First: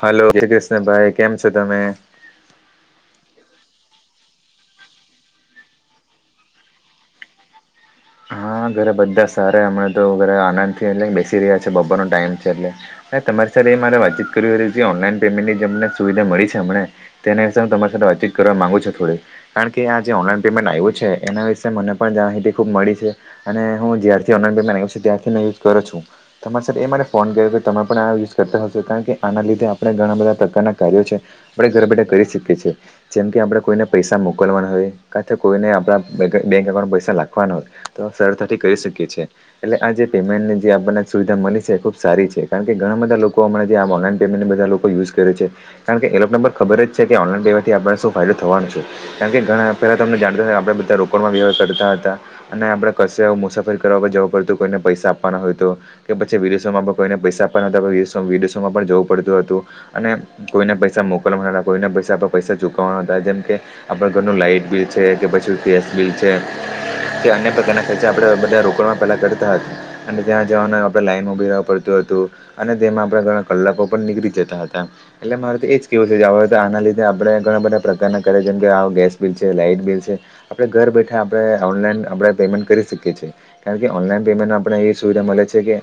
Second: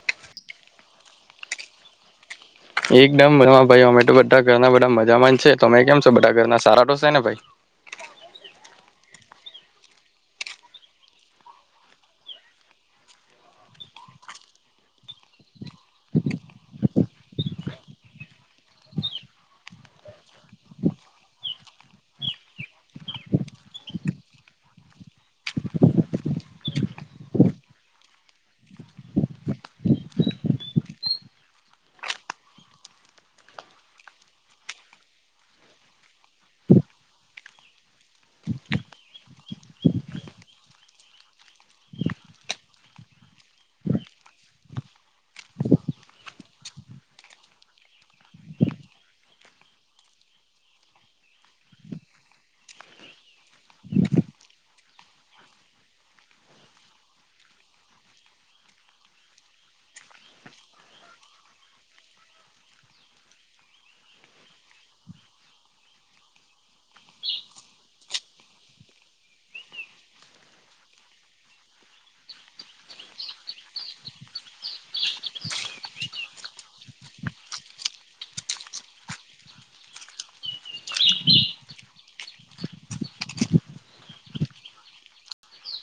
Hello Kishan [unintelligible] ભાઈ કેમ છો તમે? એકદમ મજામાં ભાઈ અમે તો ઘરના બધા મજામાં જ છીએ. તમે કેમ છો બધા સારા જ છો ને ભાઈ? હા. ઘરે બધા સારા હમણાં તો ઘરે આનંદથી એટલે બેસી રહ્યા છે બપોર નો ટાઈમ છે એટલે. તમારે એ મારે વાતચીત ઓનલાઈન પેમેન્ટ ની તમને સુવિધા મળી છે અમને તેને તમારી સાથે વાતચીત કરવા માગુ છો થોડું કારણ કે આ જે ઓનલાઈન પેમેન્ટ આવ્યું છે એના વિશેે મને પણ માહિતી ખૂબ મળી છે. અને હું જ્યારથી ઓનલાઇન પેમેન્ટ છું ત્યારથી યુઝ કરો છું તમારી સાથે એ માટે ફોન કર્યો કે તમે પણ યુઝ કરતા હશે કારણ કે આના લીધે આપણે ઘણા બધા પ્રકારના કાર્યો છે આપણે ઘર બેઠા કરી શકીએ છે. જેમ કે આપણે કોઈને પૈસા મોકલવાના હોય કા તો કોઈને આપણા બેંક એકાઉન્ટ પૈસા લખવાના હોય. તો સરળતાથી કરી શકીએ છીએ એટલે આ જે પેમેન્ટને જે આપણને સુવિધા મળી છે એ ખુબ સારી છે કારણ કે ઘણા બધા લોકો હણાં ઓનલાન પેમેન્ટ બધા લોકો યુઝ કરે છે. કારણ કે એ લોકો ને પણ ખબર જ છે કે ઓનલાઈન પેવાથી [unintelligible] આપ શું ફાયદો થવાનો છે? કારણ કે ઘણા પેલા તમને જાણતા આપણે બધા રોકાડમાં વ્યવહાર કરતા હતા. અને આપડે કશેય મુસાફરી કરવા જવું પડતું કોઈને પૈસા આપવાના હોય તો કે પછી વિદેશોમાં કોઈને પૈસા દેશ વિદેશો માં પણ જવું પડતું હતું અને કોઈને પૈસા મોકલવા કોઈને પૈસા પૈસા ચુકવા થાય જેમ કે આપણા ઘરનું લાઈટબિલ છે કે પછી ગેસ બિલ છે. તે અન્ય ઘણા ખર્ચા આપણે બધા રોકડમાં પેલા કરતા હતા અને ત્યાં જવાનું આપને ને લાઈન ઉભી રહેવા પડતું હતું. અને તેમાં આપડા ઘણા કલાકો પણ નીકળી જતા હતા એટલે મારે તો એજ કેવુ છે કે અવે તો આના લીધે આપણે ઘણા બધા પ્રકારના ઘરે જેમ કે ગેસ બિલ છે, લાાઈટ બિલ છે, આપણે ઘર બેઠા આપણે ઓનલાઈન [unintelligible] આપણે પેમેન્ટ કરી શકીએ છીએ કારણ કે ઓનલાઈન પેમેન્ટને આપણને એવી સુવિધા મળે છે કે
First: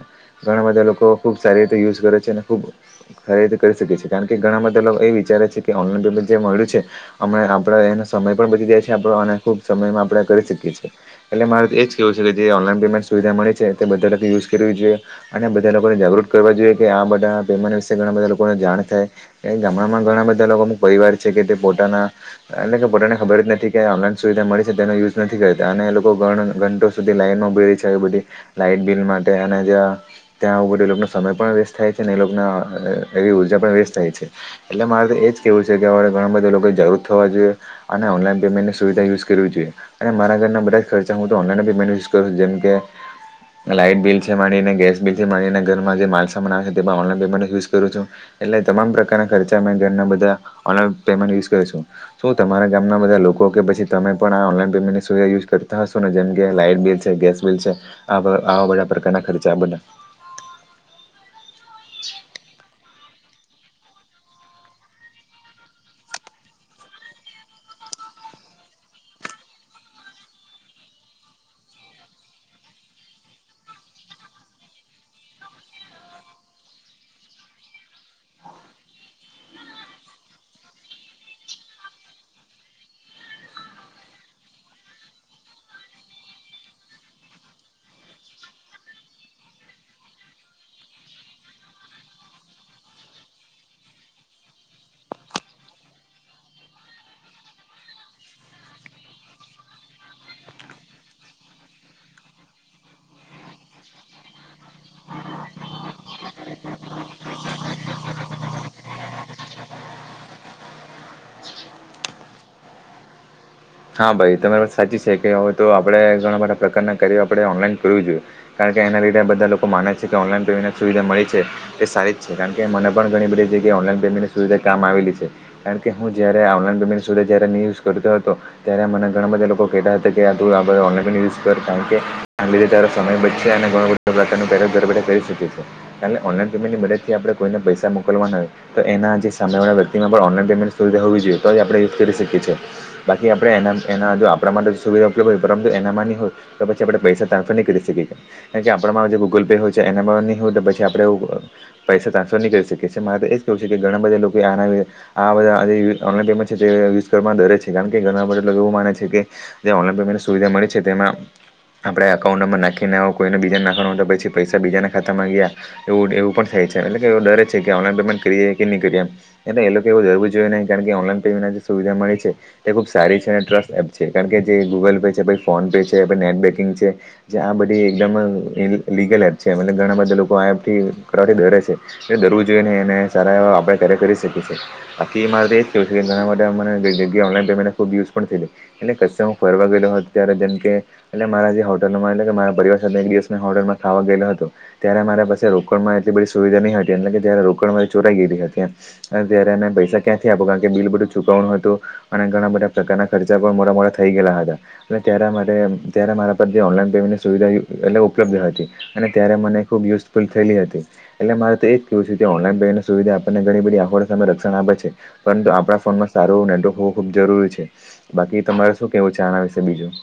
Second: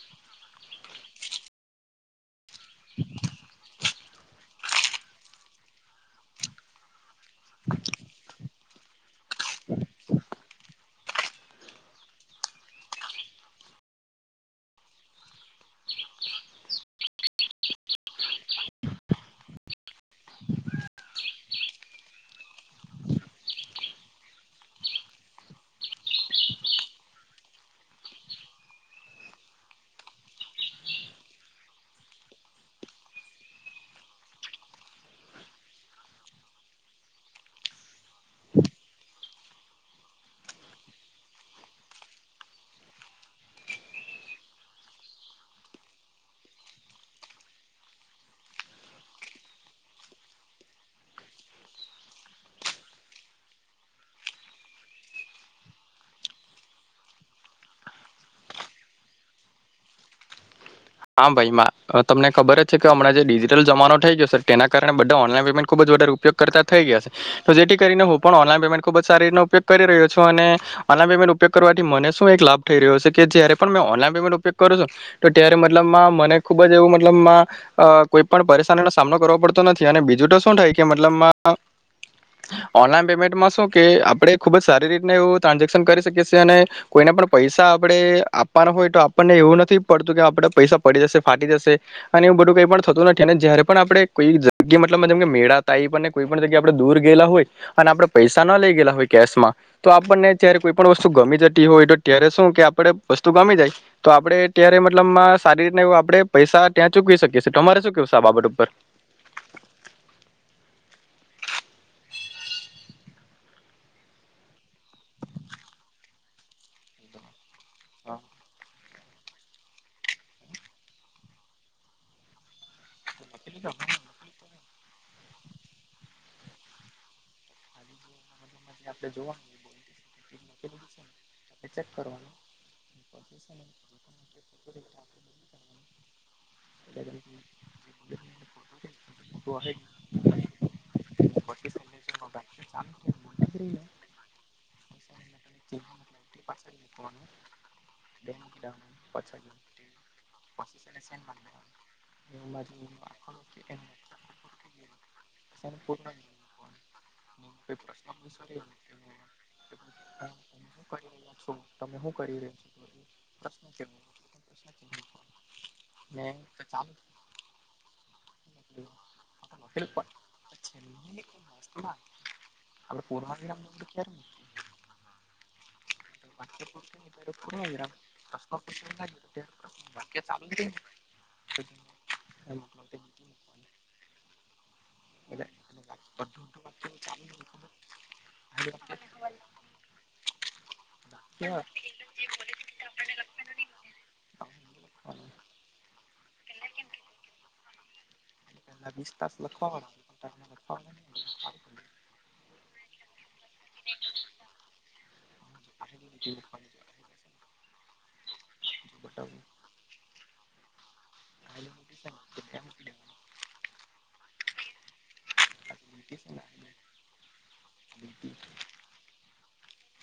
ઘણા બધા લોકો ખૂબ સારી રીતે યુઝ કરે છે અને-ખૂબ સારી રીતે કરી શકીયે છે કારણ કે ઘણા બધા લોકો એ વિચારે છે કે ઓનલાઈન પેમેન્ટ [unintelligible] જે મળ્યું છે અમે આપણે એનો સમય પણ બચી જાય છે આપણોને ખુબ સમય આપણે કરી શકીએ છે. એટલે મારું એ જ કેવું છે કે જે ઓનલાઈન પેમેન્ટ સુવિધા મળે છે. તે બધા લોકો યુઝ કરવી જોઈએ અને બધા લોકોને જાગૃત કરવા જોઈએ કે આ બધા પેમા [unintelligible] વિશે ઘણા બધા લોકોને જાણ થાય ગામડામાં ઘણા બધા લોકો અમુક પરિવાર છે. પોતાના એટલે કે પોતાને ખબર જ નથી કે ઓનલાઇન સુવિધા મળી તેનો યુઝ નથી કરતા અને લોકો ઘણો ઘંટો સુધી લાઈન માં ઊભી રઈ છે આવી બધી લાઈટ બિલ માટે અને જ ત્યાં આવું પણ એ લોકોના સમય પણ વેસ્ટ થાય છે અને તે લોકોના ઉર્જા પણ વેસ્ટ થાય છે. એટલે મારે એ જ કેહેવું છે હવે ઘણા બધા લોકો જાગૃત થવા જોઈએ અને ઓનલાઈન પેમેન્ટની સુવિધા યુઝ કરવી જોઈએ અને મારા ઘરના બધા જ ખર્ચા હુ તો ઓનલાઈન પેમેન્ટ જ કરું છુ જેમ કે લાઈટ બિલ છે, માડીને ગેસબિલ છે, માડીને ઘરમાં જે માલસામાન આવે છે, તે પણ ઑનલાઇન પેમેન્ટ યુઝ કરું છુ. એટલે તમામ પ્રકારના ખર્ચા અમે ઘરના બધા ઓનલાઈન પેમેન્ટ યુઝ કરીશું. શું તમારા ગામના બધા લોકો કે પછી તમે પણ આ ઓનલાઇન પેમેન્ટ ની સુવિધા યુઝ કરો. ત્રાંસો ને જેમ કે લાાઈટ બિલ છે, ગેસ બિલ છે, આ આવા બધા પ્રકારના ખર્ચા બધા [inaudible] હા, ભાઈ મા તમને ખબર જ કે હમણાં જે ડિજિટલ જમાનો થઈ ગયો છે તેના કારણે બધા ઓનલાઈન પેમેન્ટ ખુબ જ વધારે ઉપયોગ કરતા થઈ ગયા છે. તો જે કરીને હું પણ ઓનલાન પેમેન્ટ ખુબ જ સારી રીતનો ઉપયોગ કરી રહ્યો છું અને ઓનલાઇન પેમેન્ટ ઉપયોગ કરવાથી મને શુ એક લાભ થય રહ્યો છે કે જ્યારે પણ મેં ઑનલાઇન પેમેન્ટ ઉપયોગ કરું છું તો ત્યારે મતલબમાં મને ખુબ જ એવુ મતલબમાં કોઈ પણ પરેશાની નો સામનો કરવો પડતો નથી. અને બીજું તો શું થાય કે મતલબમાં ઓનલાઈન પેમેન્ટમાં શું કે આપણેે ખુબ જ સારી રીતને એવું ટ્રાન્જેક્શન કરી શકી એ છીએ અને કોઈ પણ પૈસા આપડે આપવાના હોય તો આપણને એવું નથી પડતું કે આપણે પૈસા પડી જશે ફાટી જશે અને એવું બધું કઈ પણ થતું નથી અને જયારે પણ આપણે કોઈ જગીએ મતલબમાં જેમ કે મેળા કોઈ પણ જગ્યા આપણે દૂર ગયેલા હોય અને આપણેે પૈસા ન લઈ ગયેલા હોય કેશ માં તો આપણને ત્યારે કોઈ પણ વસ્તુ ગમી જતી હોય તો ત્યારે શું કે આપડ વસ્તુ ગમી જાય તો આપડે ત્યારે મતલબ માં સારી રીતને એવું આપડે પૈસા ત્યાં ચૂકવી શકીએ તમારે શું કેવ છે આ બાબત ઉપર? [inaudible] હા ભાઈ તમારી સાચી છે, કેવે તો આપડે ઘણા બધા પ્રકારના કરી આપડે ઓનલાઈન કરું હા જોઈએ કારણ કે એના લીધે બધા લોકો માને છે કે ઓનલાઈન પેમેન્ટ સુવિધા મળી છે, તે સારી જ છે કારણ કે મને પણ ઘણી બધી જગ્યા ઓનલાઈન પેમેન્ટની સુવિધા કામ આવેલી છે કારણ કે હું જ્યારે ઓનલાઈન પેમેન્ટ સુધી જ્યારે ની યુઝ કરતો હતો. ત્યારે મને આપણે ઘણા જોવાનું બધા લોકો કહેતા હતા કે આતું આ બધા ઓનલાઈન યુઝ કર કારણ કે આવી રીતે તો સમય બચશે [unintelligible] થઈ શકે છે એટલે ઓનલાઈન પેમેન્ટની મદદથી આપણે કોઈને પૈસા મોકલવાના તો એના જે સામેવાળા વ્યક્તિના પણ ઓનલાન પેમેન્ટ સુવિધા હોવી જોઈએ તો આપણે યુઝ કરી શકીએ છીએ બા કે આપણે એના એના જો આપણા માટે સુવિધા ઉપલબ્ધ હોય પરંતુ એનામાંની હોય તો પછી આપણે પૈસા ટ્રાન્ફરની કરી શકીએ. કારણ કે, આપણામાં જે ગૂગલ પે હોય છે એનામાં ની હોયતો પછી આપડે પૈસા ટ્રાન્સફરની કરી શકીએ છે એજ કેવું છુકે ઘણા બધા લોકો [unintelligible] ઓનલાઇન પેમેન્ટ યુઝ કરવા ડરે છે કારણ ઘણા બધા તો એવું માને છેકે જે ઓનલાઇન પેમેન્ટ સુવિધા મળી છે તેમાં આપણે અઉન્ટ નંબર નાખીને કોઈને બીજાને નાખવા પછી પૈસા બીજાના ખાતામાં ગયા એવું એવું પણ થાય છે એટલે કે એ ડરે છેકે કરીએ કે ની કરીએ એમ એટલે એ લોકએ એવું દરવુ જોઈએ નય ઓનલાઇન પેમેન્ટ સુવિધા મળે છે. એ ખુબ સારી છે અને ટ્રસ્ટ એપ છે કારણ કે જે ગૂગલ પે છે ફોન પે છે નેટ બેન્કિંગ છે જે આ બધી [unintelligible] લીગલ એપ છે ઘણા બધા લોકો આ એપથી [unintelligible] કરે છે એ કરવું જોઈએ. સારા એવા આપણે કરી શકીએ છીએ બાકી મારે તો એ જ કેવું છે કે ઘણા બધા મને જગ્યા ઓનલાઈન ખૂબ યુઝ થઈ એટલે કસ્સે હું ફરવા ગયેલો હતો ત્યારે જેમ કે એટલે મારા જે હોટલમાં એટ પરિવાર સાથે એક દિવસમાં હોટલમાં ખાવા ગયેલો હતો ત્યારે મારા પાસે રોકડમાં એટલી બધી સુવિધા ની હતી એટલે કે જ્યારે રોકડમાં ચોરાઇ [inaudible] તયારે અમે પૈસા ક્યાંથી આપો કારણ કે બિલ બધું ચુકવનું હતું અને ઘણા બધા પ્રકારના ખર્ચા પણ મોટા મોટા થઈ ગયા હતા અને ત્યારે માટે ત્યારે મારા પર જે ઓનલાઈન પેમેન્ટની સુવિધા એટલે ઉપલબ્ધ હતી અને ત્યારે મને ખૂબ યુઝ પણ થયેલી હતી એટલે મારે તો એજ કેવું છેકે ઓનલાઈન પેની સુવિધા આપણને ઘણી બધી. [unintelligible] રક્ષણ આપે છે પરંતુ આપણા ફોનમાં સારો નેટવર્ક જરૂરી છે. બાકી તમારે શું કેવું આના વિશે બીજું?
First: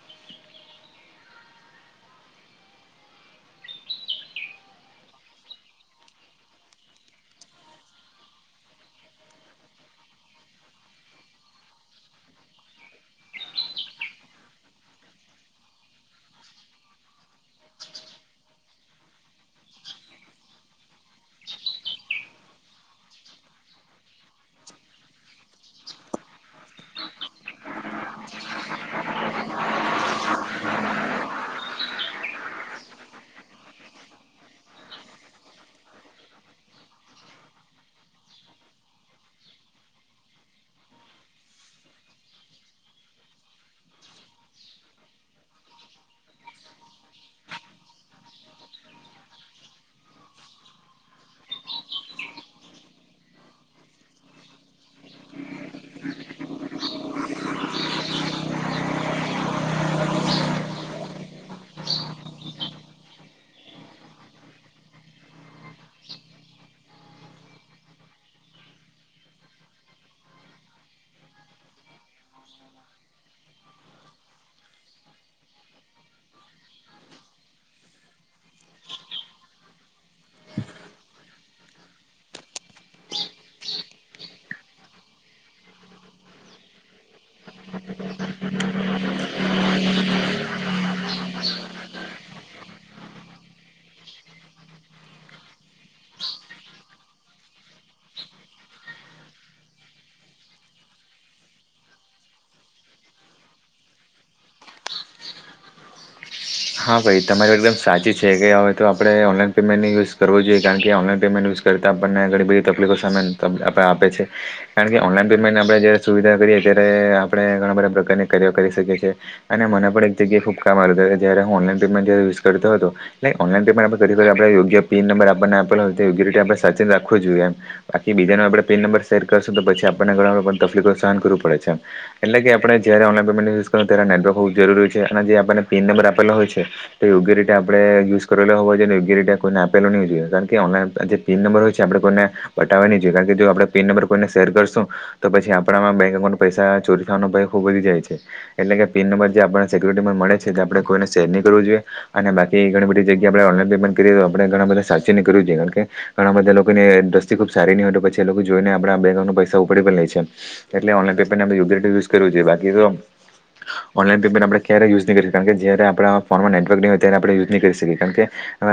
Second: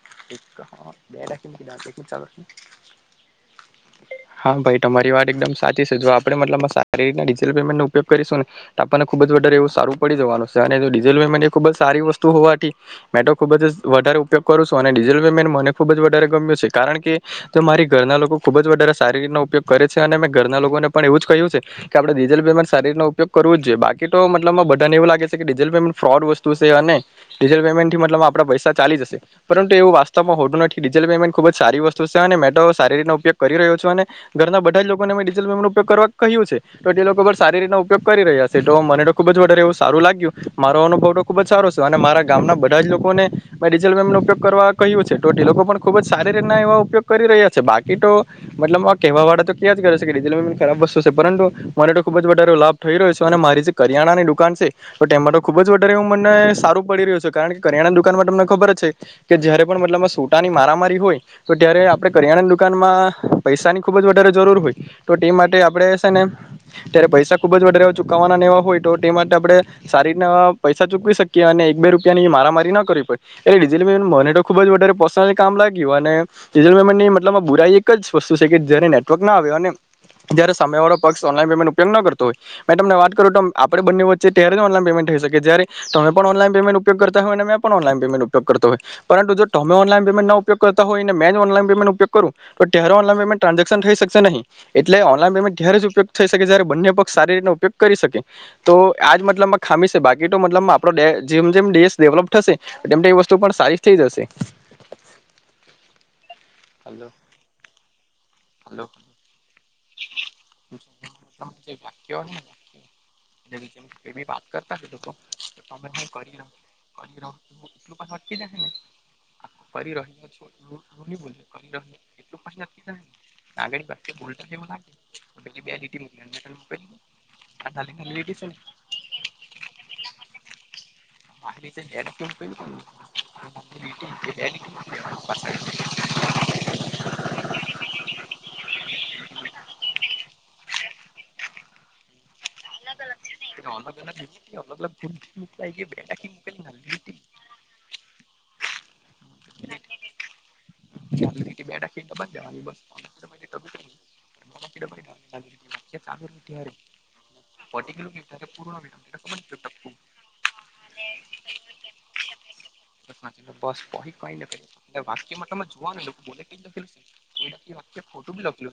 [unintelligible] [inaudible] હા, ભાઈ તમારી વાત એકદમ સાચી છે. જો આપણે મતલબમાં સારી રીતના ડિજિટલ પેમેન્ટનો ઉપયોગ કરીશું ને તો આપણને ખુબ જ એવું સારું પડી જવાનું છે અને ડીઝલ ખુબ જ સારી વસ્તુ હોવાથી મેતો ખુબ જ વધા ઉપયોગ કરું છું અને ડીઝલ પેમેન્ટ મને ખુબ જ વધારે ગમ્યું છે કારણ કે જો મારી ઘરના લોકો ખુબ જ વધારે સારી રીતના ઉપયોગ કરે છે અને મેં ઘરના લોકોને પણ એવું જ કહ્યું છે કે આપણે ડીઝલ પેમેન્ટ સારી રીતના ઉપયોગ બાકી તો મતલબ બધાને એવું લાગે છે ડિજિટલ પેમેન્ટ ફ્રોડ વસ્તુ છે અને ડિજિટલ પેમેન્ટથી આપ પૈસા ચાલી જશે પરંતુ એવ વાસ્વમાં હોતું નથી ડિજિટલ પેમેન્ટ ખુબ જ સારી વસ્તુ છે અને મેતો સારી રીતનો ઉપયોગ કરી રહ્યો છું અને ઘરના બધા જ લોકોને મે ડિજિટલ પેમેન્ટનો ઉપયોગ કરવા કહ્યું છે તો તે લોકો સારી રીતના ઉપયોગ કરી રહ્યા તો મને તો ખુબ જ વધારે એવું સારું લાગ્યું મારો અનુભવ તો ખુબ જ સારો છે અને મારા ગામના બધા જ લોકોને મેં ડિજટલ પેમેન્ટ ઉપયોગ કરવા કહ્યું છે તો તે લોકો પણ ખુબ જ સારી રીતના એવા ઉપયોગ કરી રહ્યા છે બાકી તો મતલબ આ કહેવા વાળા તો ક્યાં જ કરે છે કે ડીઝીટલ ખરાબ વસ્તુ છે પરંતુ મારે તો ખુબ જ વધારે લાભ થઈ રહ્યો છે. મારી જે કરિયાણાની દુકાન છે તો તે તો ખુબ જ વધારેવું મને સારું પડી રહ્યું છે કારણ કે કરિયાણાની દુકાન તમને ખબર છે કે જયારે પણ મતલબ સોટાની મારામારી હોય તો ત્યારે આપણે કરિયાણા દુકાનમાં પૈસાની ખુબ જ વધારે જરૂર હોય તો તે માટે આપડે છેને ત્યારે પૈસા ખુબ જ વધારે ચુકવ વા હોય તો તે માટે આપણે સારી રીતના પૈસા ચૂકવી શકીએ અને એક બે રૂપિયાની મારામારી ના કરવી પડે એ ડીઝલ મેન મને તો ખુબ જ વધારે પર્સનલ કામ લાગ્યું અને ડીઝલ મેનની મતલબ બુરાઈ એક એક જ વસ્તુ છેકે જયારે નેટવર્કના આવે અને જ્યારે સામેવાળો પક્ષ ઓનલાઈન પેમેન્ટ ઉપયોગ ન કરતો હોય મેં તમને વાત કરું તો આપણે બંને વચ્ચે ત્યારે ઓનલાઈન પેમેન્ટ થય શકે જ્યારે તમે પણ ઓનલાઈન પમેન્ટ ઉપયોગ કરતા હોય અને મેં પણ ઓનલાઇન પમેન્ટ ઉપયોગ કરતા હોય પરંતુ જો તમે ઓનલાઇન ઉપયોગ કરતા હોયને મે ઉપયોગ કરું. તો ત્યારે ઓનલાઈન પમેન્ટ ટાન્ઝેક્શન થય શકશે નહી એટલે ઓનલાઇન પેમેન્ટ ત્યારે જ ઉપયોગ થય શકે જયારે બંને પક્ષ સારી રીત ઉપયોગ કરી શકે તો આ જ મતલબમાં ખામી છે બાકી તો મતલબમાં આપણો જેમ જેમ દેશ ડેવલપ થશે. એમ તો એ વસ્તુ પણ સારી થેય જશે. [unintelligible] હા, ભાઈ તમારી એકદમ સાચી છેકે હવે તો આપણે ઓનલાઈન પેમેન્ટ યુઝ કરવો જોએ કારણ કે ઓનલાઈન પેમેન્ટ યુઝ કરતા આપણને ઘણી બધી તકલીફો સામે આપડે આપે છે કારણ કે ઓનલાઈન પેમેન્ટને આપણે જારે સુવિધા કરીએ ત્યારે આપણે ઘણા બધા પ્રકારની કરી શકે છે અને મને પણ એક જગ્યાએ ખુબ કામ આવ જયારે હું ઓનલાઈન પેમેન્ટ કરતો હતો ઓનલાઈન પેમેન્ટ આપડે U P I pin number આપણને આપે કયુંકી આપડે સાચન રાખવો જોઈએ એમ બાકી બીજા નો આપણે પીન નંબર સેર કરશું તો પછી આપણને ઘણા પણ તકલીફો સહન કરવું પડે છે એટલે કે આપણે જ્યારે ઓનલાઈન પેમેન્ટ યુઝ કરો ત્યારે નેટવર્ક બહુ જરૂરી છે અને જે આપને પીન નંબર આપેલો હોય છે યોગ્ય રીતે આપણે યુઝ કરે હોય યોગ્ય રીતે કોઈને આપે નહી જોઈએ કારણ કે ઓનલાઈન આપડા થી તીન નંબર હોય છે આપણે કોઈને બટાવવાની જો કારણ કે જો આપણે પિન નંબર કોઈને શેર કરશું તો પછી આપણામાં બેં નંબર પૈસા ચોરી થવાનો ભય ખુબ વધી જાય છે એટલે કે પિન નંબર જે આપ સિક્યુરિટીમાં મળે છે આપ કોઈને સેર નઈ કરવું જોઈએ અને બાકી ઘણી બધી જગ્યાએ આપણે ઓનલાઈન પેમેન્ટ કરીએ તો આપણે ઘણા બધા સાચવી કરવું જોઈએ કારણ કે ઘણા બધા લોકો ને દસ્તી ખૂબ સારી નહી હોય પછી એ લોકો જોઈને આપડા બેં નંબર પૈસા ઉપડી પણ લે છે એટલે ઓનલાઈન પેમેન્ટ યુઝ કરવું જોઈએ કી ઓનલાઈન પેમેન્ટ આપણે ક્યારે યુઝ ન કરી કારણ કે જ્યારે આપણા ફોન માં નેટવર્ક હોય ત્યારે આપણે યુઝ નહી કરી શકીએ કાર કે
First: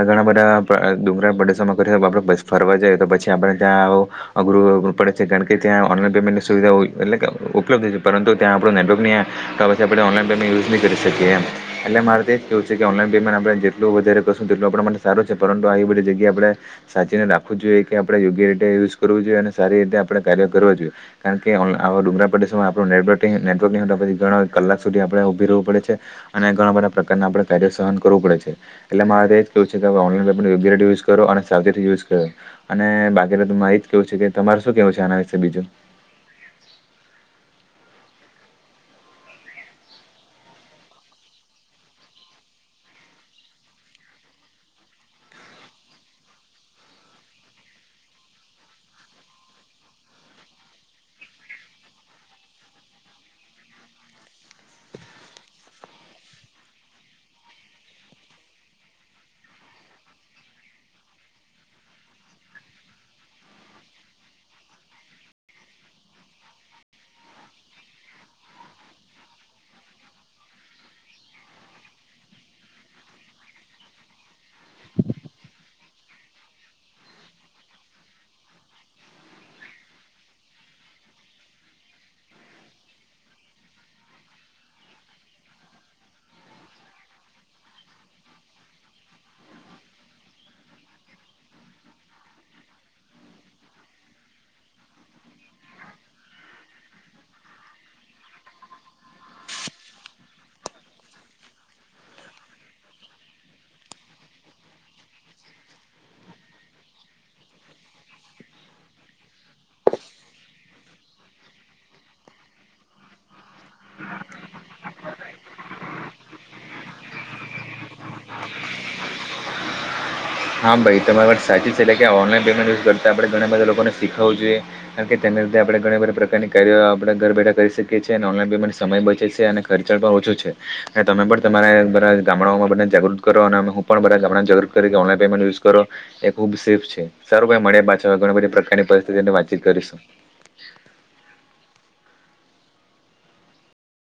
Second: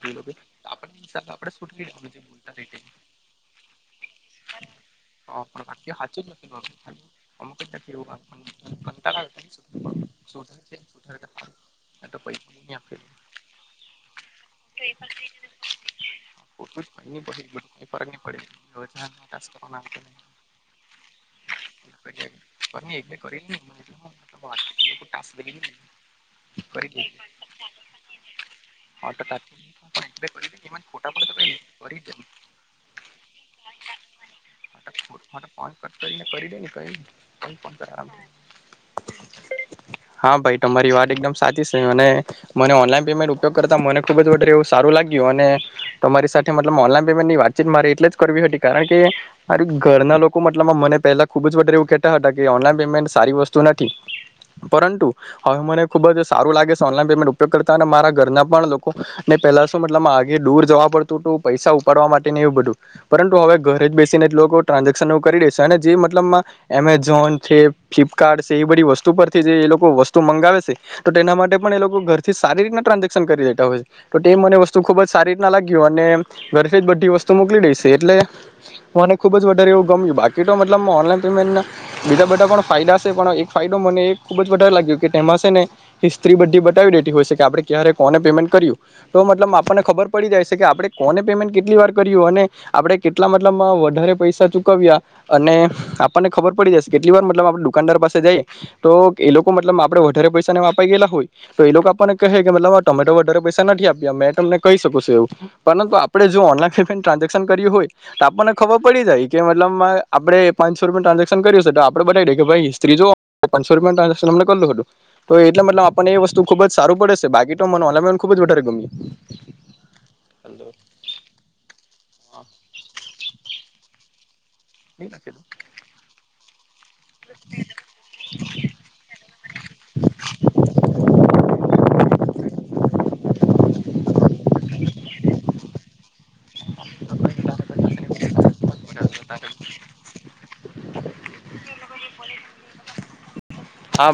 ઘણા બધા [unintelligible] ફરવા જાય તો પછી આ અઘરું પડે છે કારણ કે ત્યા ઓનલાઈન પેમેન્ટની સુવિધા એટલે ઉપલબ્ધ છે પરંતુ ત્યાં આપણો નેટવર્કની આપણે ઓનલાઈન પેમેન્ટ યુઝ ન કરી શકીએ એમ. એટલે મારે તો જ કેવું છે કે ઓનલાઈન પેમેન્ટ આપણે જેટલું વધારે કરશું તેટલો આપરા માટે સારું છે પરંતુ આવી બધી જગ્યાએ આપરે સાચવીને રાખવું જોઈએ કે આપણે યોગ્ય રીતે યુઝ કરવું જોઈએ અને સારી રીતે આપણે કાર્ય કરવા જોઈએ કારણ કે આવા ડુંગળ પ્રદેશોમાં આપણો નેટવર્ક નેટવર્ક પછી ઘણા કલાક સુધી આપણે ઉભી રહેવું પડે છે અને ઘ પ્રકાર ના કાર્ય સહન કરવું પડે છે એટલે મારે કેવું છે કે online U P I use કરો અને યુઝ કરે અને બાકી તો ઋતુ માં એ જ કેવું છે કે તમારે શું કહેવું છે આના વિશે બીજું [unintelligible] કરીને કરી દે ને [inaudible] કમ હા ભાઈ તમારી વાત એકદમ સાચી છે અને મને ઓનલાઈન પેમેન્ટ ઉપયોગ કરતા મને ખુબ જ વધારે એવું સારું લાગ્યું અને તમારી સાથે મતલબ ઓનલાઈન પેમેન્ટની વાત મારે એટલે જ કરવી હતી કારણ કે મારી ઘરના લોકો મતલબમાં મને પેલા ખુબ જ વારે એવું કેતા હતા કે ઓનલાઈન પેમેન્ટ સારી વસ્તુ નથી પરંતુ હવે મને ખુબ જ સારું લાગે છે ઓનલાઈન પેમેન્ટ ઉપયોગ કરતા મારા ઘરના પણ લોકોને પેલા શું મતલબ આગે દૂર જવા પડતું હતું પૈસા ઉપાડવા માટે એવ બધું પરતુ હવે ઘરે જ બેસીને લોકો ટ્રાન્ઝેક્શન એ કરી દેશે અને જે મતલબમાં એમેઝો પણ છે ફ્લિપકાર્ટ છે એ બધી વસ્તુ પરથી જે એ લોકો વસ્તુ મંગાવે છે તો તેના માટે પણ એ લોકો ઘર સારી રીતના ટ્રાન્ઝેક્શન કરી દેતા હોય તો એ મને વસ્તુ ખુબ જ સારી રીતના લાગ્યું અને ઘરથી જ બધી વસ્તુ મોકલી દઈશ એટલે હ મને ખુબ જ વધારે એવું ગમ્યું બાકી તો મતલબ ઓનલાઈન પેમેન્ટ બધા પણ ફાયદા છે પણ એક ફાયદો મને એ ખુબ જ વધારે લાગ્યો કે તેમાં છે ને હિસ્ટ્રી બધી બતાવી દેતી હોય છે આપડે ક્યારે કોને પેમેન્ટ કર્યું તો મતલબ આપણને ખબર પડી જાય છે કે આપડે કોને પેમેન્ટ કેટલી વાર કર્યું અને આપણે કેટલા મતલબમાં વધારે પૈસા ચુકવ્યા અને આપણને ખબર પડી જશે કેટલી વાર મતલબ આપ દુકાનદાર પાસે જઈએ તો એ લોકો મતલબ આપડે વધારે પૈસાને અપાઈ ગયેલા હોય તો એ લોકો પણ કહે કે મતલબ તમેતો વધારે પૈસા નથી આપ્યા મેં તમને કહી શકું છું એવું પરંતુ આપણે જો ઓનલાઈન ટ્રાન્ઝેક્શન કર્યું હોય તો આપણને ખબર પડી જાય કે મતલબ આપણે પાંચસો રૂપિયા ટ્રાન્ઝેક્શન કર્યું છે તો આપડે બનાવી દે કે ભાઈ સ્ત્રી જો પાંચસો રૂપિયા ટ્રાન્સેક્શન અમને કરલું હતું તો એટલે મતલબ આપને વસ્તુ ખુબ સારું પડે છે બાકી તો મન ઓનલાઈન પેમેન્ટ ખૂબ જ પણ વધારે ગમે હા ભાઈ તમારી વાત સાચી છે એટલે કે ઓનલાઈન પેમેન્ટ યુઝ કરતા આપણે ઘણા બધા લોકોને શીખવું જોઈએ કારણ કે તેના લીધે આપણે ઘણા બધા પ્રકાર કાર્યો આપણે ઘર બેઠા કરી શકીએ છીએ અને ઓનલાઇન પેમેન્ટ સમય બચી ખર્ચ પણ ઓછું છે અને તમે પણ તમારા બધા ગામડાઓમાં બને જાગૃત કરો અને હું પણ બધા ગામડા જરૂર કરે ઓનલા યુ કરો એ ખુબ સેફ છે સારું ભાઈ મળ્યા પાછા હવેણી બધી પ્રકારની પરિસ્થિતિની વાતચીત કરીશું [inaudible]